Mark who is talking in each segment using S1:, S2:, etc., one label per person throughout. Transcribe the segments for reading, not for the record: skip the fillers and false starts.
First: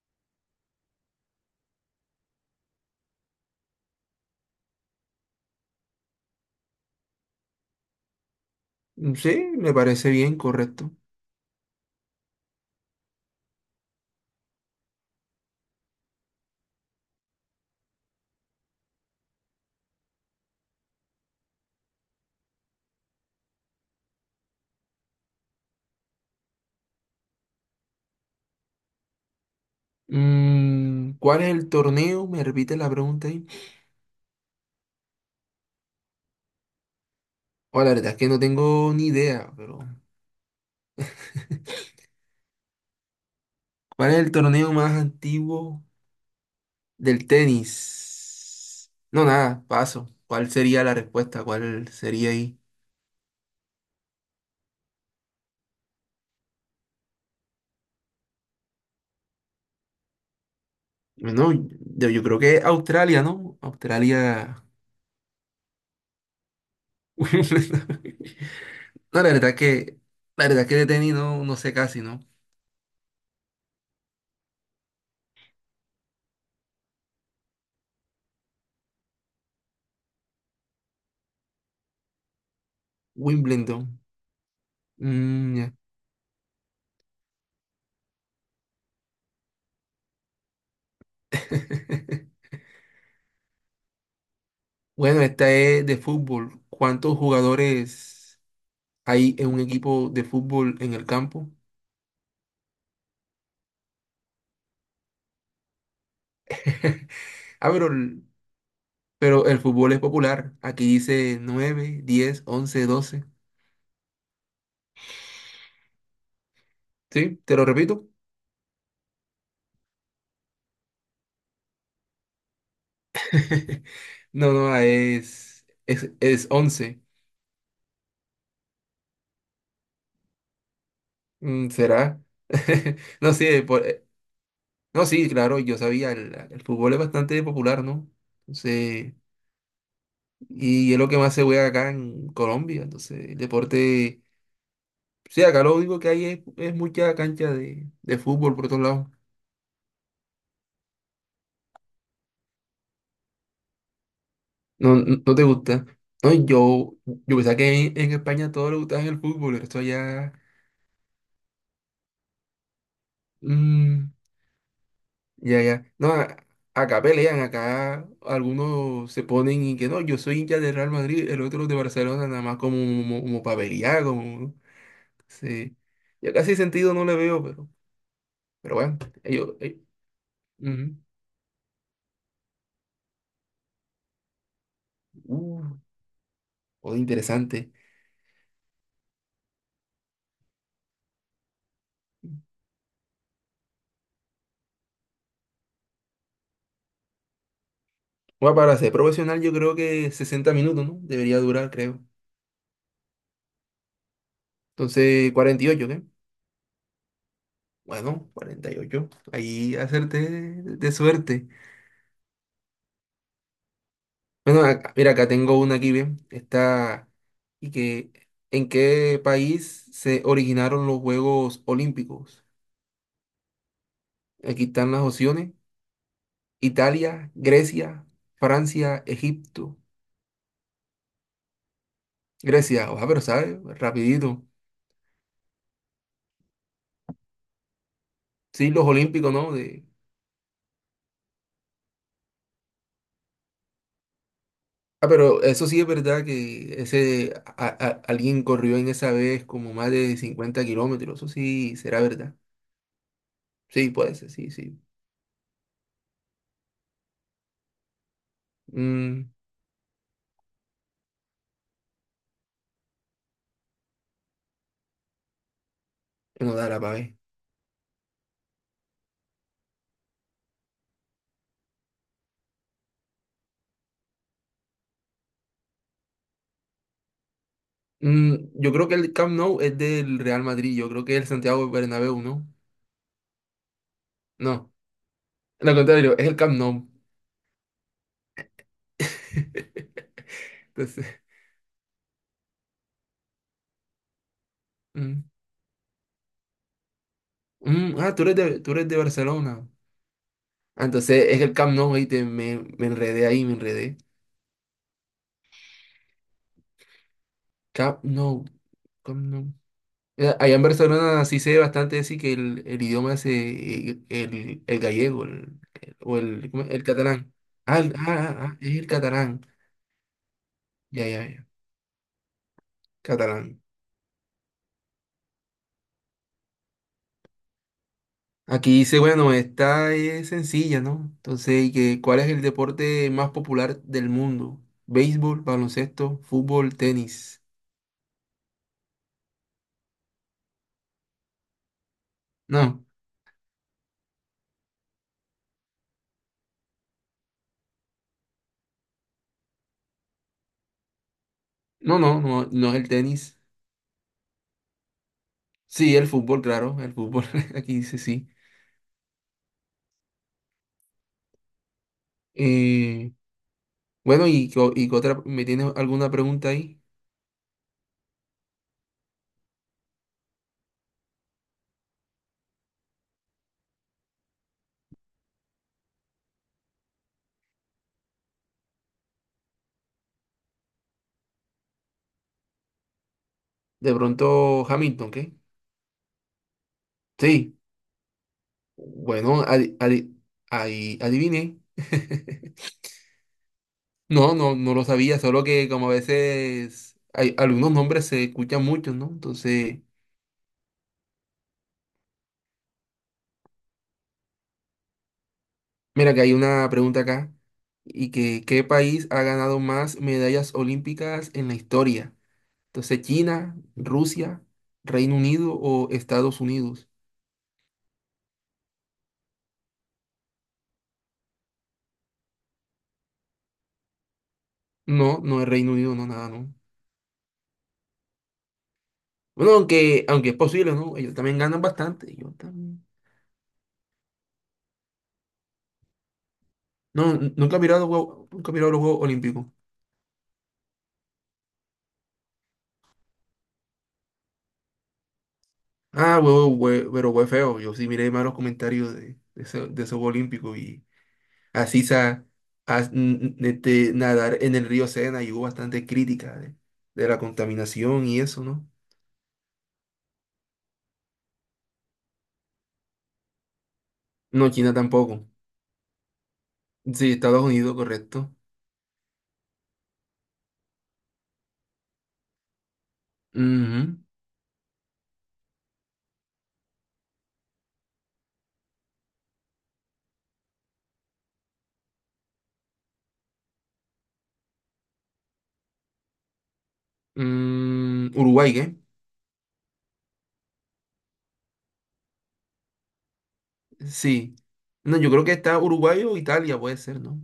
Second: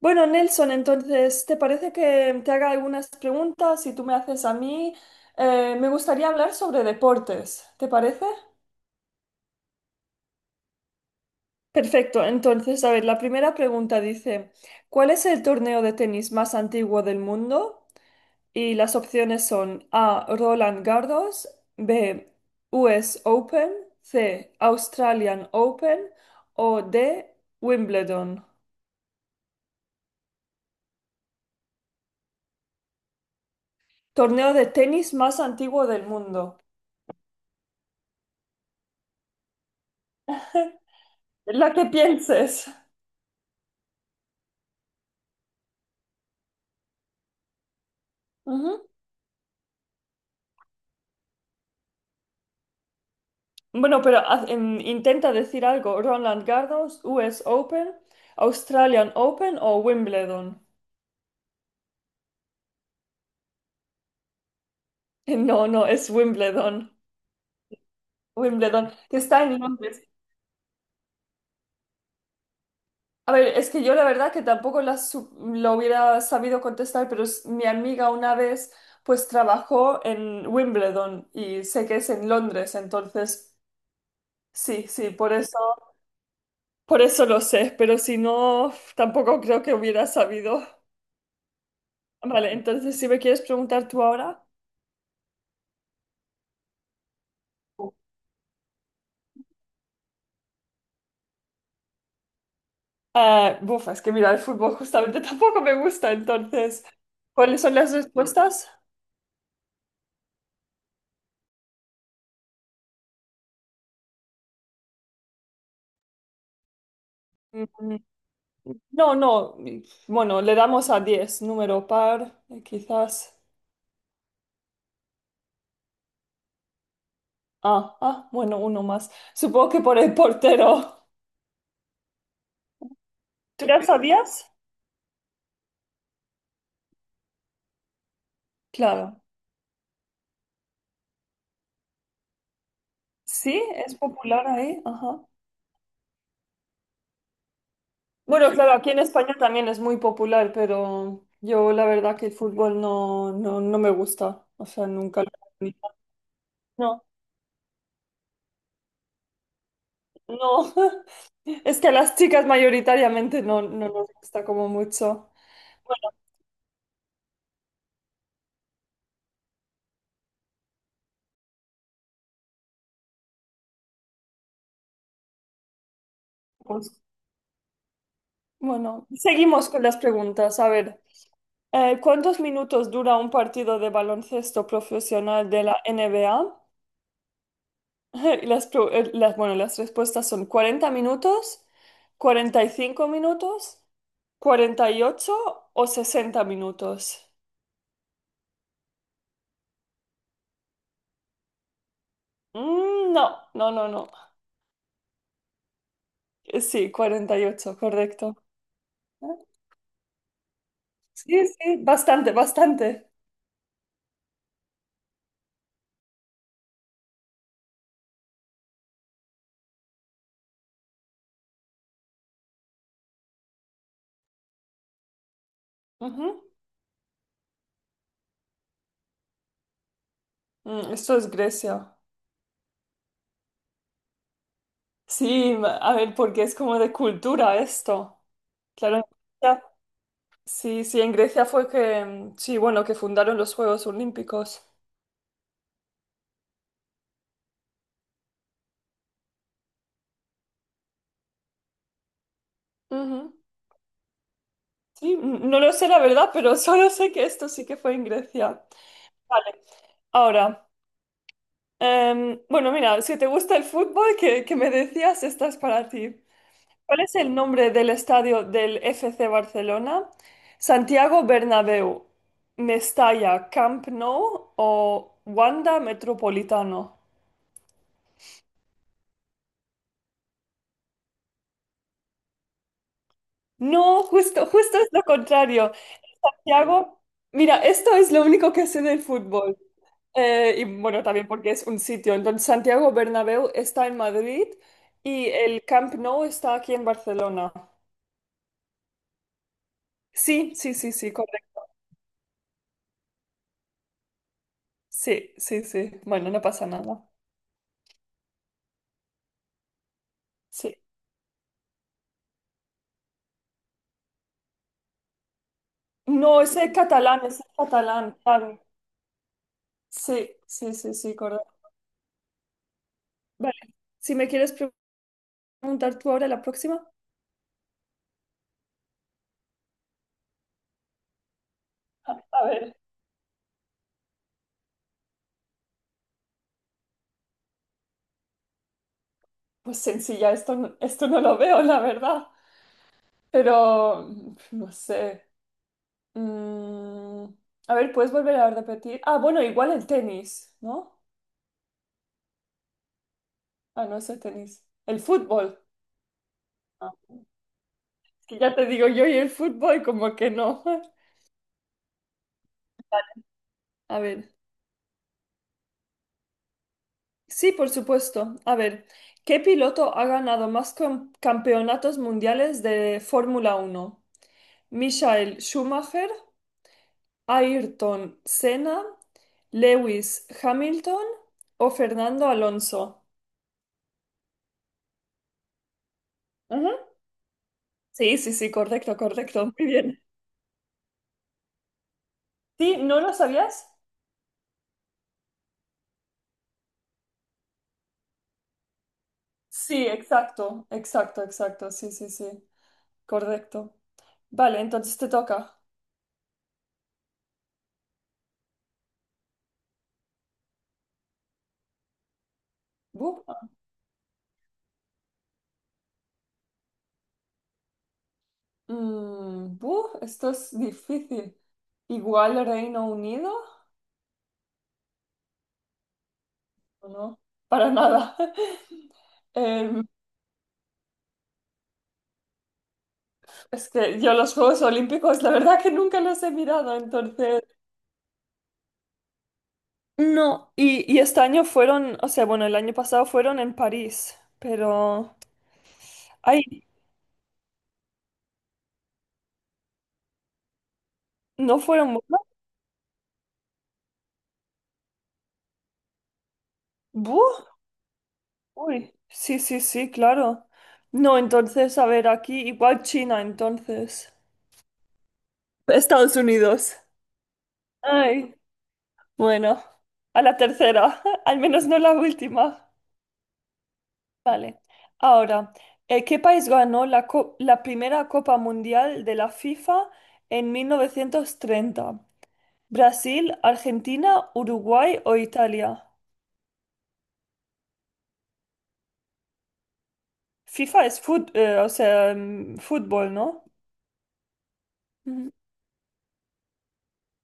S1: Bueno, Nelson, entonces, ¿te parece que te haga algunas preguntas y tú me haces a mí? Me gustaría hablar sobre deportes, ¿te parece?
S2: Mm, sí, me parece bien, correcto.
S1: Perfecto, entonces, a ver, la primera pregunta dice, ¿cuál es el torneo de tenis más antiguo del mundo? Y las opciones son A, Roland Garros, B, US Open, C, Australian Open o D, Wimbledon.
S2: ¿Cuál es el torneo? Me repite la pregunta ahí.
S1: Torneo de tenis más antiguo del mundo.
S2: Oh, la verdad es que no tengo ni idea, pero
S1: La que pienses.
S2: ¿cuál es el torneo más antiguo del
S1: Ujú.
S2: tenis? No, nada, paso. ¿Cuál sería la respuesta? ¿Cuál sería ahí?
S1: Bueno, pero intenta decir algo. Roland Garros, US Open, Australian Open o Wimbledon.
S2: No, yo creo que Australia, ¿no? Australia.
S1: No, no, es Wimbledon. Wimbledon, que
S2: No, la
S1: está
S2: verdad es
S1: en
S2: que
S1: Londres.
S2: la verdad es que de tenis no, no sé casi, ¿no?
S1: A ver, es que yo la verdad que tampoco lo hubiera sabido contestar, pero mi amiga una vez pues trabajó en Wimbledon y sé que es en Londres, entonces
S2: Wimbledon.
S1: sí, sí,
S2: Mm, ya.
S1: por eso lo sé, pero si no, tampoco creo que hubiera sabido. Vale, entonces si me quieres preguntar tú ahora,
S2: Bueno, esta es de fútbol. ¿Cuántos jugadores hay en un equipo de fútbol en el campo?
S1: ah, buf, es que mira, el fútbol justamente tampoco me gusta, entonces, ¿cuáles
S2: Ah,
S1: son
S2: pero
S1: las
S2: el,
S1: respuestas?
S2: pero el fútbol es popular. Aquí dice 9, 10, 11, 12. ¿Sí? ¿Te lo
S1: Mm,
S2: repito?
S1: no, no, bueno, le damos a 10 número par, quizás.
S2: No, no, ah, es 11.
S1: Ah, ah, bueno, uno más. Supongo que por el portero.
S2: ¿Será? No sé.
S1: ¿Tú ya sabías?
S2: No, sí, claro, yo sabía. El fútbol es bastante popular, ¿no? Entonces,
S1: Claro.
S2: y es lo que más se juega acá en Colombia, entonces, el
S1: Sí, es
S2: deporte.
S1: popular ahí, ajá.
S2: Sí, acá lo único que hay es mucha cancha de
S1: Bueno,
S2: fútbol por
S1: claro,
S2: otro
S1: aquí en
S2: lado.
S1: España también es muy popular, pero yo la verdad que el fútbol no me gusta, o sea,
S2: No, no,
S1: nunca lo
S2: no te
S1: he tenido.
S2: gusta. No, yo pensaba que en España todo le gustaba el fútbol, el resto ya.
S1: No, es que a las chicas mayoritariamente no, no nos
S2: Mm,
S1: gusta como mucho.
S2: ya, ya. No, acá pelean, acá algunos se ponen y que no, yo soy hincha de Real Madrid, el otro de Barcelona, nada más como pa' pelear, como. Sí. Ya casi sentido
S1: Pues,
S2: no le veo, pero, bueno,
S1: bueno,
S2: ellos.
S1: seguimos con las preguntas. A
S2: Ujú.
S1: ver, ¿cuántos minutos dura un partido de baloncesto profesional de la
S2: Uh,
S1: NBA?
S2: oh, interesante.
S1: Y bueno, las respuestas son 40 minutos, 45 minutos, 48 o 60 minutos.
S2: Bueno, para ser profesional yo creo que 60 minutos, ¿no? Debería durar, creo.
S1: Mm, no, no.
S2: Entonces, 48, ¿qué?
S1: Sí, 48,
S2: Bueno,
S1: correcto.
S2: 48, ahí hacerte de
S1: Sí,
S2: suerte.
S1: sí, bastante, bastante.
S2: Bueno, mira, acá tengo una aquí, ¿bien? Está... ¿Y que En qué país se originaron los Juegos Olímpicos? Aquí están las opciones.
S1: Ujú.
S2: Italia, Grecia, Francia, Egipto.
S1: Mm, esto es Grecia.
S2: Grecia, ojalá, pero ¿sabes? Rapidito.
S1: Sí, a ver, porque es como de cultura esto.
S2: Sí, los
S1: Claro, en
S2: Olímpicos, ¿no?
S1: Grecia- sí, sí, en Grecia fue que, mm, sí, bueno, que fundaron los Juegos Olímpicos.
S2: Ah, pero eso sí es verdad que ese alguien corrió en esa vez como más de 50 kilómetros. Eso sí será verdad.
S1: Ujú.
S2: Sí, puede ser, sí, sí.
S1: Sí, no lo sé la verdad, pero solo sé que esto sí que fue en Grecia.
S2: Mm,
S1: Vale, ahora, bueno, mira, si te gusta el fútbol, que me decías, esta es para ti.
S2: no da la
S1: ¿Cuál es
S2: pavé.
S1: el nombre del estadio del FC Barcelona? ¿Santiago Bernabéu, Mestalla, Camp Nou o Wanda Metropolitano?
S2: Yo creo que el Camp Nou es del Real Madrid. Yo creo que el Santiago Bernabéu, ¿no?
S1: No, justo,
S2: No,
S1: justo es lo contrario.
S2: lo contrario, es el Camp Nou.
S1: Santiago, mira, esto es lo único que sé del fútbol. Y bueno,
S2: Entonces,
S1: también porque es un sitio. Entonces, Santiago Bernabéu está en Madrid
S2: mm,
S1: y el Camp Nou está aquí en Barcelona.
S2: ah, tú eres de Barcelona.
S1: Sí, sí,
S2: Ah,
S1: sí, sí,
S2: entonces es el
S1: correcto.
S2: Camp Nou, ahí me enredé ahí, me enredé.
S1: Sí, sí, sí. Bueno, no pasa nada.
S2: Camp Nou, Camp Nou. Allá en
S1: Sí.
S2: Barcelona sí se ve bastante así que el idioma es el gallego, o
S1: No,
S2: el, ¿cómo es? El catalán.
S1: ese es
S2: Ah,
S1: catalán, claro.
S2: es el catalán.
S1: Sí, sí, sí,
S2: Ya,
S1: sí,
S2: ya, ya.
S1: correcto. Vale,
S2: Catalán.
S1: si me quieres preguntar tú ahora la próxima.
S2: Aquí dice, bueno, esta es sencilla, ¿no? Entonces, cuál es el
S1: A ver,
S2: deporte más popular del mundo? Béisbol, baloncesto, fútbol, tenis.
S1: pues sencilla, esto, esto no lo veo, la verdad.
S2: No,
S1: Pero, mm, no sé. Mm, a ver, ¿puedes volver a repetir? Ah, bueno, igual el tenis, ¿no?
S2: no, no, no, no es el tenis.
S1: Ah, no es el tenis. El fútbol.
S2: Sí, el fútbol, claro,
S1: Ah,
S2: el fútbol. Aquí dice
S1: es
S2: sí.
S1: que ya te digo yo y el fútbol como que no.
S2: Eh,
S1: A
S2: bueno,
S1: ver.
S2: y qué otra? ¿Me tienes alguna pregunta ahí?
S1: Sí, por supuesto. A ver, ¿qué piloto ha ganado más campeonatos mundiales de Fórmula Uno? ¿Michael Schumacher, Ayrton Senna, Lewis Hamilton o Fernando Alonso?
S2: De pronto Hamilton, ¿qué?
S1: Ujú.
S2: Sí.
S1: Sí, sí, sí, correcto,
S2: Bueno,
S1: correcto. Muy bien.
S2: ahí adiviné.
S1: ¿Sí? ¿No lo sabías?
S2: No, no, no lo sabía, solo que como a veces hay algunos nombres se escuchan muchos, ¿no? Entonces,
S1: Sí, exacto, exacto, exacto. Sí, sí, sí. Correcto. Vale, entonces te toca.
S2: mira que hay una pregunta acá, y que ¿qué país ha ganado más medallas olímpicas en la historia? Entonces,
S1: Bu.
S2: China, Rusia, Reino Unido o Estados Unidos.
S1: Mm, buf, esto es difícil. Igual Reino Unido,
S2: No, no es Reino Unido, no, nada, no.
S1: ¿o no? Para nada.
S2: Bueno,
S1: Em,
S2: aunque es posible, ¿no? Ellos también ganan bastante. Yo también.
S1: es que yo los Juegos Olímpicos, la verdad que nunca los he mirado,
S2: No,
S1: entonces...
S2: nunca he mirado los Juegos Olímpicos.
S1: No, y este año fueron, o sea, bueno, el año pasado fueron en París, pero...
S2: Ah,
S1: Ay,
S2: pero fue feo. Yo sí miré malos comentarios de ese Juego Olímpico y
S1: ¿no
S2: así
S1: fueron buenos?
S2: sa, as- n- n- este, nadar en el río Sena y hubo bastante crítica de la
S1: Buf,
S2: contaminación y eso, ¿no?
S1: uy, sí, sí, sí, claro. No, entonces, a ver, aquí igual China, entonces.
S2: No, China tampoco.
S1: Estados Unidos.
S2: Sí, Estados Unidos, correcto.
S1: Ay. Bueno, a la tercera, al menos no la última.
S2: Ujú.
S1: Vale. Ahora, ¿qué país ganó la primera Copa Mundial de la FIFA en 1930? ¿Brasil, Argentina, Uruguay o Italia?
S2: Uruguay, ¿qué?
S1: FIFA es o sea, mm, fútbol, ¿no?
S2: Sí. No, yo creo que
S1: Ujú.
S2: está Uruguay o Italia, puede ser, ¿no?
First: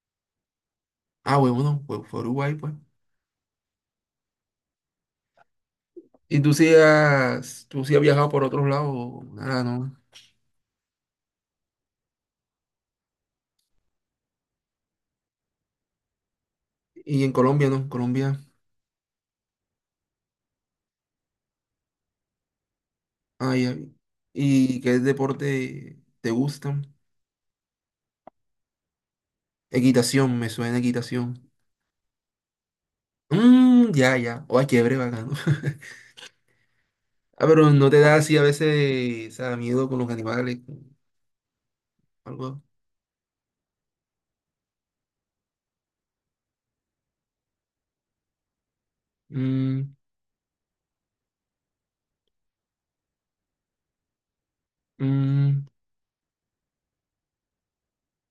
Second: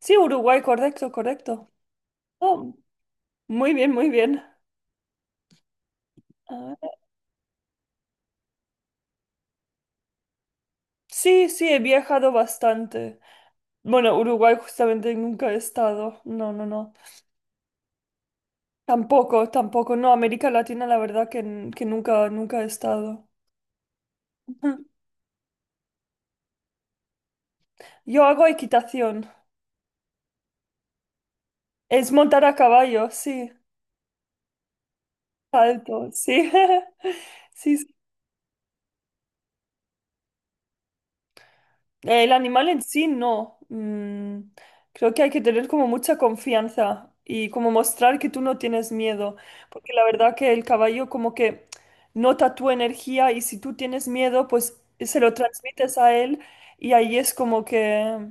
S1: Sí, Uruguay, correcto,
S2: Ah, huevo,
S1: correcto.
S2: no, fue Uruguay, pues.
S1: Oh, muy bien, muy bien.
S2: ¿Y tú sí
S1: A ver.
S2: has, tú sí has viajado por otros lados, o nada, ¿no?
S1: Sí, sí, he viajado bastante. Bueno, Uruguay justamente nunca he estado. No, no, no.
S2: Y en Colombia, ¿no? Colombia.
S1: Tampoco, tampoco. No, América Latina la verdad que, que nunca, nunca he estado.
S2: Ah, ya. ¿Y qué deporte te gusta?
S1: Yo hago equitación.
S2: Equitación, me suena equitación.
S1: Es montar a caballo, sí.
S2: Mm, ya, ya. Oh, chévere, bacano.
S1: Salto, sí.
S2: Ah, pero
S1: Sí,
S2: no te da así a veces, o sea, miedo con los animales, con
S1: el
S2: algo.
S1: animal en sí no. Mm, creo que hay que tener como mucha confianza y como mostrar que tú no tienes miedo,
S2: Mm,
S1: porque la verdad que el caballo como que nota tu energía y si tú tienes miedo, pues se lo
S2: mm,
S1: transmites a él y ahí es como que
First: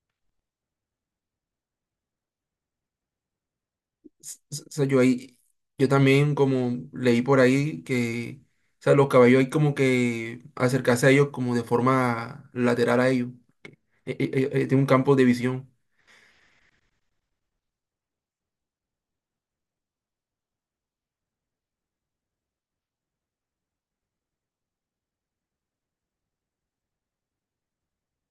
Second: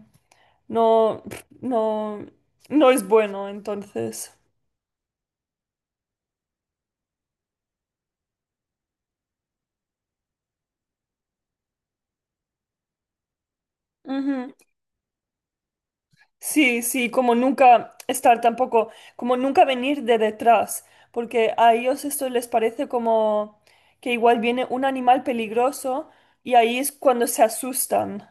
S1: no, no, no es bueno, entonces.
S2: o sea, yo también como leí por ahí que, o sea, los caballos hay como que acercarse a ellos como de forma lateral a ellos.
S1: Ujú.
S2: Tiene un campo de visión.
S1: Sí, sí, como nunca estar tampoco, como nunca venir de detrás, porque a ellos esto les parece como que igual viene un animal peligroso y ahí es cuando se asustan.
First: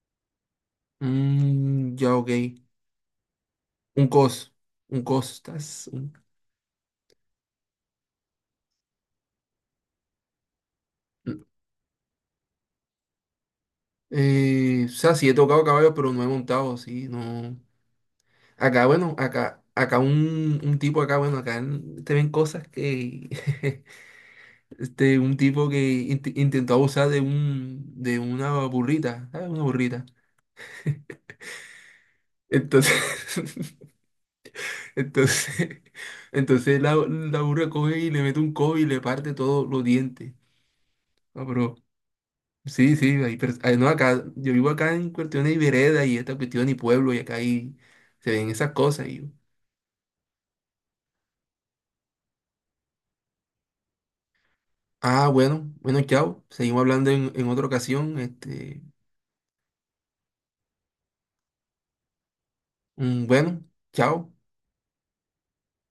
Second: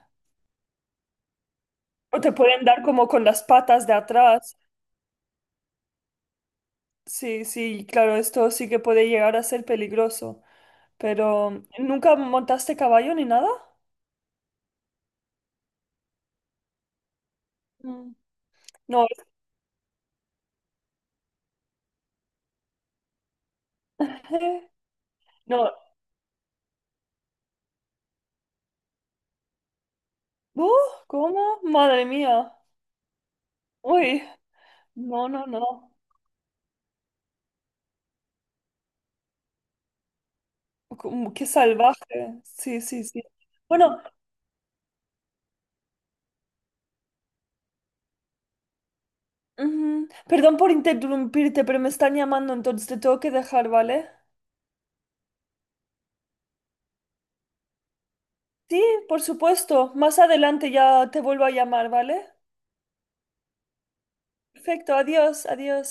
S2: Mm, ya,
S1: O
S2: ok.
S1: te pueden dar como con las patas de
S2: Un cos.
S1: atrás.
S2: Un cos. Estás.
S1: Sí, sí, claro, esto sí que puede llegar a ser peligroso,
S2: Un-
S1: pero ¿nunca montaste caballo ni nada?
S2: O sea, sí he tocado caballo, pero no he montado, sí, no.
S1: Mm.
S2: Acá,
S1: No,
S2: bueno, acá un tipo acá, bueno, te ven cosas que. Este, un tipo
S1: no.
S2: que intentó abusar de una burrita, ¿sabes? Una burrita.
S1: Uh, ¿Cómo? Madre mía.
S2: Entonces,
S1: Uy, no, no,
S2: entonces,
S1: no.
S2: entonces la burra coge y le mete un codo y le parte todos los dientes.
S1: Como,
S2: No,
S1: qué
S2: pero
S1: salvaje. Sí,
S2: sí,
S1: sí,
S2: sí,
S1: sí.
S2: hay no,
S1: Bueno,
S2: acá, yo vivo acá en cuestión de vereda y esta cuestión y pueblo y acá ahí se ven esas cosas. Y yo,
S1: ujú, perdón por interrumpirte, pero me están llamando, entonces te tengo que dejar, ¿vale?
S2: ah, bueno, bueno, chao. Seguimos hablando en otra ocasión. Este,
S1: Sí, por supuesto. Más adelante ya te vuelvo a llamar, ¿vale?
S2: bueno, chao.
S1: Perfecto, adiós, adiós.